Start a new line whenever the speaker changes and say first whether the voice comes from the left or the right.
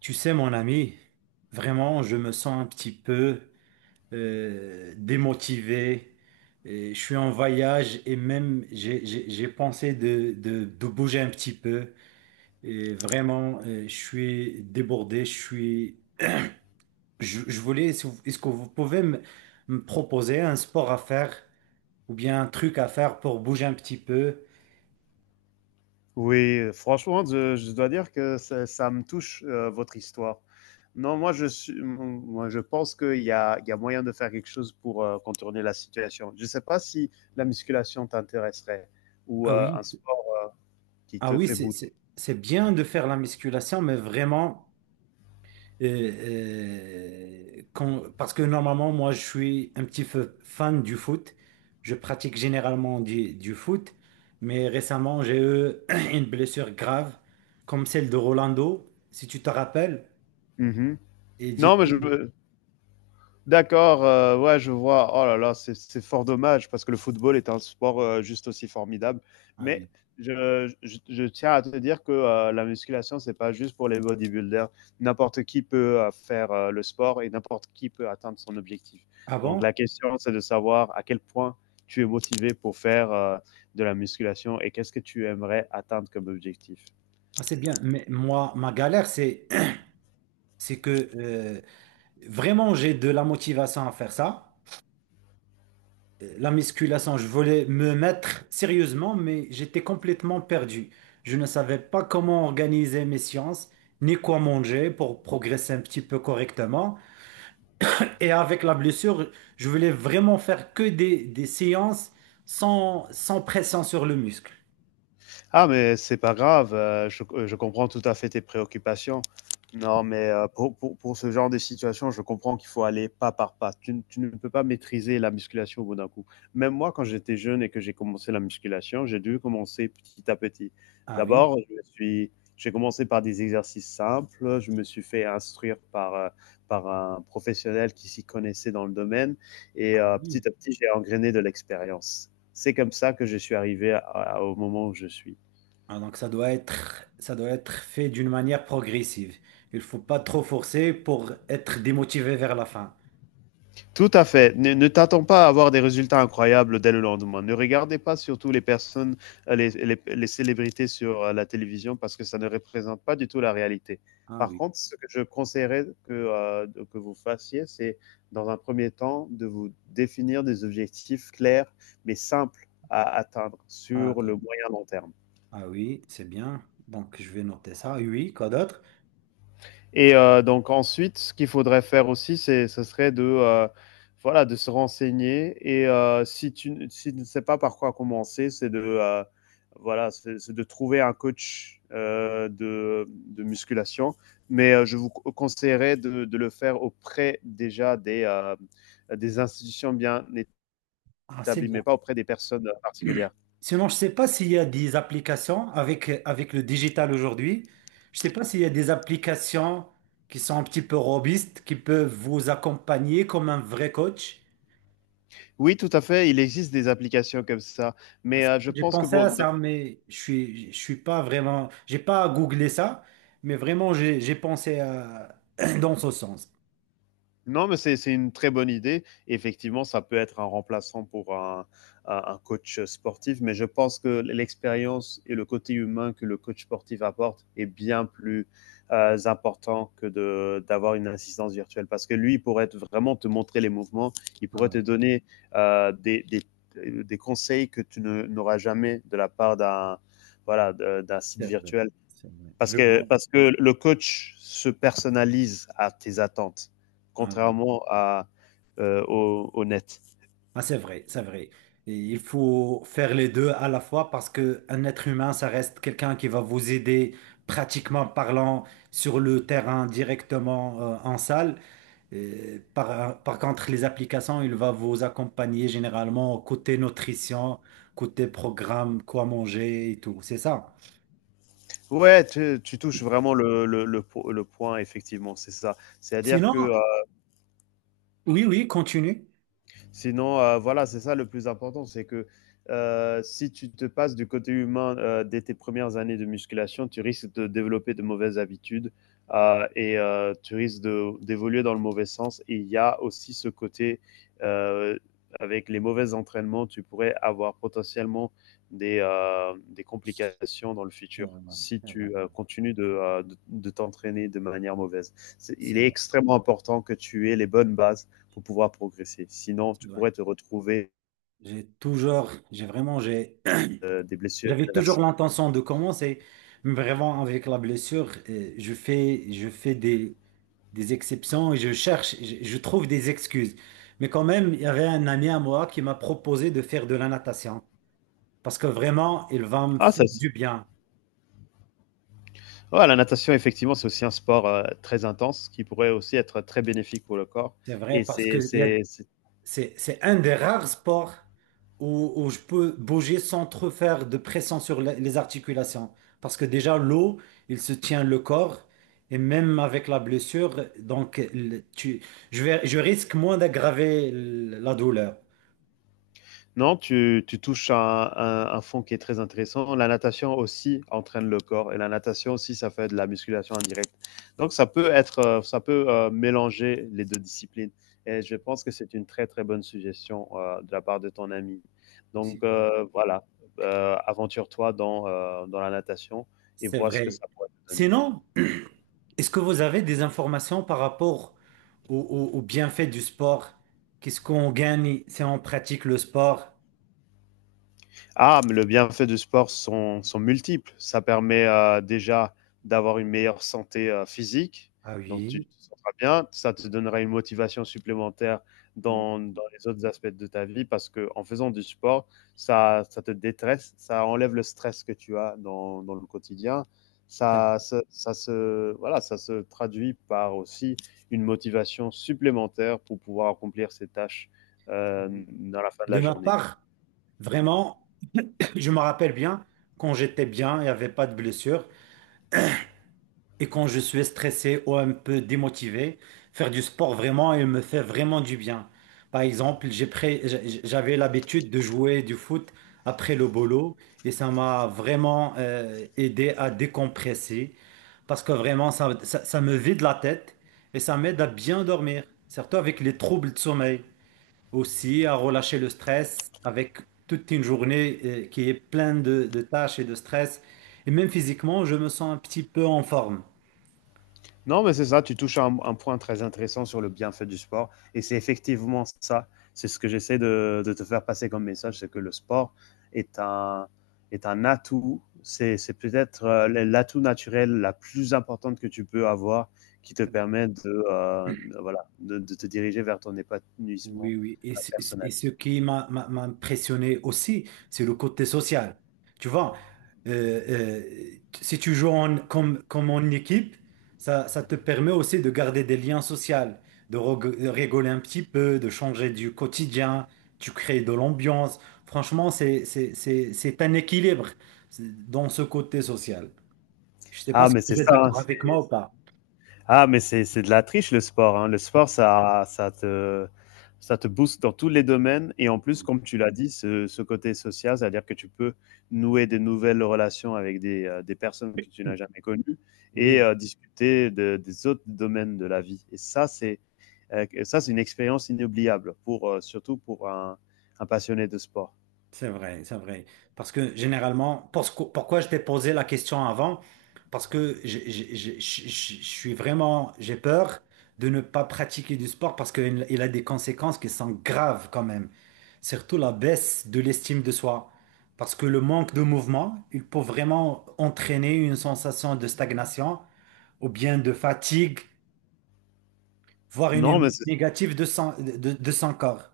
right: Tu sais, mon ami, vraiment, je me sens un petit peu démotivé. Et je suis en voyage et même j'ai pensé de bouger un petit peu. Et vraiment, je suis débordé. Je suis. Je voulais. Est-ce que vous pouvez me proposer un sport à faire ou bien un truc à faire pour bouger un petit peu?
left: Oui, franchement, je dois dire que ça me touche, votre histoire. Non, moi, moi, je pense qu'il y a moyen de faire quelque chose pour contourner la situation. Je ne sais pas si la musculation t'intéresserait ou
right: Ah oui,
left: un sport qui
right: ah
left: te
right: oui,
left: fait bouger.
right: c'est bien de faire la musculation, mais vraiment. Parce que normalement, moi, je suis un petit peu fan du foot. Je pratique généralement du foot, mais récemment, j'ai eu une blessure grave, comme celle de Rolando, si tu te rappelles.
left: Mhm.
right: Et du
left: Non, mais je,
right: coup,
left: D'accord, ouais, je vois. Oh là là, c'est fort dommage parce que le football est un sport juste aussi formidable.
right: ah
left: Mais
right: oui.
left: je tiens à te dire que la musculation, c'est pas juste pour les bodybuilders. N'importe qui peut faire le sport et n'importe qui peut atteindre son objectif.
right: Ah
left: Donc
right: bon?
left: la question, c'est de savoir à quel point tu es motivé pour faire de la musculation et qu'est-ce que tu aimerais atteindre comme objectif.
right: Ah, c'est bien. Mais moi, ma galère, c'est, c'est que vraiment, j'ai de la motivation à faire ça. La musculation, je voulais me mettre sérieusement, mais j'étais complètement perdu. Je ne savais pas comment organiser mes séances, ni quoi manger pour progresser un petit peu correctement. Et avec la blessure, je voulais vraiment faire que des séances sans pression sur le muscle.
left: Ah, mais c'est pas grave, je comprends tout à fait tes préoccupations. Non, mais pour ce genre de situation, je comprends qu'il faut aller pas par pas. Tu ne peux pas maîtriser la musculation au bout d'un coup. Même moi, quand j'étais jeune et que j'ai commencé la musculation, j'ai dû commencer petit à petit.
right: Ah oui,
left: D'abord, j'ai commencé par des exercices simples. Je me suis fait instruire par, par un professionnel qui s'y connaissait dans le domaine. Et
right: ah oui.
left: petit à petit, j'ai engrainé de l'expérience. C'est comme ça que je suis au moment où je suis.
right: Ah, donc ça doit être fait d'une manière progressive. Il faut pas trop forcer pour être démotivé vers la fin.
left: Tout à fait. Ne t'attends pas à avoir des résultats incroyables dès le lendemain. Ne regardez pas surtout les personnes, les célébrités sur la télévision parce que ça ne représente pas du tout la réalité.
right: Ah
left: Par
right: oui.
left: contre, ce que je conseillerais que vous fassiez, c'est dans un premier temps de vous définir des objectifs clairs mais simples à atteindre
right: Ah,
left: sur le
right: attends.
left: moyen long terme.
right: Ah oui, c'est bien. Donc, je vais noter ça. Oui, quoi d'autre?
left: Et donc ensuite, ce qu'il faudrait faire aussi, ce serait de, voilà, de se renseigner. Et si tu ne- si tu ne sais pas par quoi commencer, c'est de, voilà, c'est de trouver un coach de musculation. Mais je vous conseillerais de le faire auprès déjà des institutions bien
right: Ah, c'est
left: établies,
right: bien.
left: mais pas auprès des personnes particulières.
right: Sinon, je ne sais pas s'il y a des applications avec le digital aujourd'hui. Je ne sais pas s'il y a des applications qui sont un petit peu robustes, qui peuvent vous accompagner comme un vrai coach.
left: Oui, tout à fait. Il existe des applications comme ça.
right: Ah,
left: Mais
right: c'est-
left: je
right: j'ai
left: pense que
right: pensé à
left: pour,
right: ça, mais je suis pas vraiment, j'ai pas googlé ça, mais vraiment, j'ai pensé à- dans ce sens.
left: non, mais c'est une très bonne idée. Effectivement, ça peut être un remplaçant pour un, un coach sportif, mais je pense que l'expérience et le côté humain que le coach sportif apporte est bien plus important que de d'avoir une assistance virtuelle, parce que lui il pourrait vraiment te montrer les mouvements, il
right: Ah
left: pourrait te
right: oui,
left: donner euh, des, des, des conseils que tu ne- n'auras jamais de la part d'un voilà d'un site
right: c'est vrai,
left: virtuel.
right: c'est vrai. Je vois.
left: Parce que le coach se personnalise à tes attentes,
right: Ah oui.
left: contrairement à, au net.
right: Ah, c'est vrai, c'est vrai. Et il faut faire les deux à la fois parce que un être humain, ça reste quelqu'un qui va vous aider pratiquement parlant sur le terrain directement en salle. Et par contre, les applications, il va vous accompagner généralement côté nutrition, côté programme, quoi manger et tout. C'est ça.
left: Ouais, tu touches vraiment le point, effectivement, c'est ça. C'est-à-dire que
right: Sinon, oui, oui, continue.
left: sinon, voilà, c'est ça le plus important, c'est que si tu te passes du côté humain dès tes premières années de musculation, tu risques de développer de mauvaises habitudes tu risques d'évoluer dans le mauvais sens. Et il y a aussi ce côté, euh, avec les mauvais entraînements, tu pourrais avoir potentiellement des complications dans le futur si
right: Ouais, ouais, ouais,
left: tu continues de, de t'entraîner de manière mauvaise. C'est- il
right: c'est
left: est
right: vrai,
left: extrêmement important que tu aies les bonnes bases pour pouvoir progresser. Sinon,
right: c'est
left: tu
right: vrai.
left: pourrais te retrouver
right: J'ai toujours, j'ai vraiment, j'ai
left: des blessures
right: j'avais toujours
left: irréversibles.
right: l'intention de commencer, mais vraiment avec la blessure, je fais des exceptions et je cherche, je trouve des excuses. Mais quand même, il y avait un ami à moi qui m'a proposé de faire de la natation parce que vraiment, il va me
left: Ah, ça,
right: faire
left: c'est-
right: du bien.
left: ouais, la natation, effectivement, c'est aussi un sport très intense qui pourrait aussi être très bénéfique pour le corps.
right: C'est vrai,
left: Et
right: parce qu'il y a
left: c'est
right: c'est un des rares sports où je peux bouger sans trop faire de pression sur la- les articulations. Parce que déjà, l'eau, il se tient le corps. Et même avec la blessure, donc le- tu, je vais, je risque moins d'aggraver l- la douleur.
left: non, tu touches à un fond qui est très intéressant. La natation aussi entraîne le corps et la natation aussi, ça fait de la musculation indirecte. Donc, ça peut être, ça peut mélanger les deux disciplines. Et je pense que c'est une très, très bonne suggestion de la part de ton ami. Donc, voilà, aventure-toi dans, dans la natation et
right: C'est
left: vois ce que
right: vrai.
left: ça pourrait te donner.
right: Sinon, est-ce que vous avez des informations par rapport au, au- au bienfait du sport? Qu'est-ce qu'on gagne si on pratique le sport?
left: Ah, mais le bienfait du sport sont multiples. Ça permet déjà d'avoir une meilleure santé physique,
right: Ah
left: donc tu
right: oui.
left: te sentiras bien. Ça te donnera une motivation supplémentaire
right: Oui.
left: dans les autres aspects de ta vie parce que en faisant du sport, ça te détresse, ça enlève le stress que tu as dans le quotidien. Voilà, ça se traduit par aussi une motivation supplémentaire pour pouvoir accomplir ses tâches dans la fin de
right: De
left: la
right: ma
left: journée.
right: part. Vraiment, je me rappelle bien, quand j'étais bien, il n'y avait pas de blessure. Et quand je suis stressé ou un peu démotivé, faire du sport vraiment, il me fait vraiment du bien. Par exemple, j'avais l'habitude de jouer du foot après le boulot et ça m'a vraiment aidé à décompresser parce que vraiment, ça me vide la tête et ça m'aide à bien dormir, surtout avec les troubles de sommeil. Aussi à relâcher le stress avec toute une journée qui est pleine de tâches et de stress. Et même physiquement, je me sens un petit peu en forme.
left: Non, mais c'est ça, tu touches à un point très intéressant sur le bienfait du sport. Et c'est effectivement ça, c'est ce que j'essaie de te faire passer comme message, c'est que le sport est un, est un atout, c'est peut-être l'atout naturel la plus importante que tu peux avoir qui te permet de, voilà, de te diriger vers ton épanouissement
right: Oui, oui. Et
left: personnel.
right: ce qui m'a impressionné aussi, c'est le côté social. Tu vois, euh, si tu joues en- comme en équipe, ça te permet aussi de garder des liens sociaux, de rigoler un petit peu, de changer du quotidien, tu crées de l'ambiance. Franchement, c'est un équilibre dans ce côté social. Je ne sais pas
left: Ah,
right: si
left: mais c'est
right: vous êtes
left: ça, hein,
right: d'accord avec
left: c'est
right: moi ou pas.
left: ah, mais c'est de la triche le sport, hein. Le sport, ça ça te booste dans tous les domaines et en plus,
right: Oui,
left: comme tu l'as dit, ce côté social, c'est-à-dire que tu peux nouer des nouvelles relations avec des personnes que tu n'as jamais connues et
right: oui,
left: discuter de des autres domaines de la vie et ça, c'est, c'est une expérience inoubliable pour, surtout pour un passionné de sport.
right: c'est vrai, c'est vrai. Parce que généralement, parce que- pourquoi je t'ai posé la question avant? Parce que je suis vraiment, j'ai peur de ne pas pratiquer du sport parce qu'il il a des conséquences qui sont graves quand même. Surtout la baisse de l'estime de soi. Parce que le manque de mouvement, il peut vraiment entraîner une sensation de stagnation ou bien de fatigue, voire une
left: Non, mais
right: émotion
left: c'est
right: négative de son, de son corps.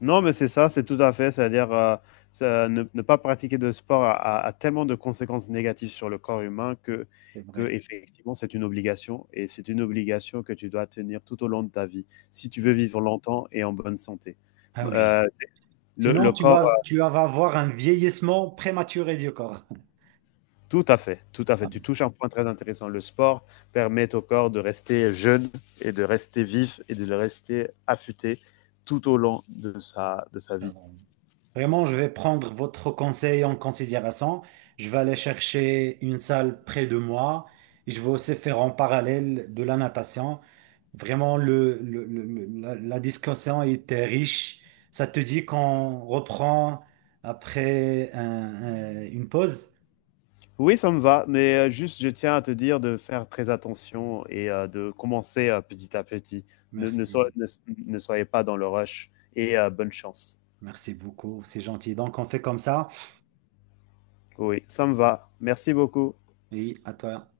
left: Non, mais c'est ça, c'est tout à fait. C'est-à-dire ne pas pratiquer de sport a tellement de conséquences négatives sur le corps humain
right: C'est
left: que
right: vrai.
left: effectivement, c'est une obligation et c'est une obligation que tu dois tenir tout au long de ta vie si
right: C'est
left: tu
right: vrai.
left: veux vivre longtemps et en bonne santé.
right: Ah oui.
left: Euh, c'est-
right: Sinon,
left: le corps,
right: tu vas avoir un vieillissement prématuré du corps.
left: tout à fait, tout à fait.
right: Ah,
left: Tu touches un point très intéressant. Le sport permet au corps de rester jeune et de rester vif et de le rester affûté tout au long de de sa vie.
right: alors, vraiment, je vais prendre votre conseil en considération. Je vais aller chercher une salle près de moi et je vais aussi faire en parallèle de la natation. Vraiment, la discussion était riche. Ça te dit qu'on reprend après un- une pause?
left: Oui, ça me va, mais juste, je tiens à te dire de faire très attention et de commencer, petit à petit. Ne ne
right: Merci,
left: soy ne Ne soyez pas dans le rush et bonne chance.
right: merci beaucoup, c'est gentil. Donc, on fait comme ça
left: Oui, ça me va. Merci beaucoup.
right: et à toi.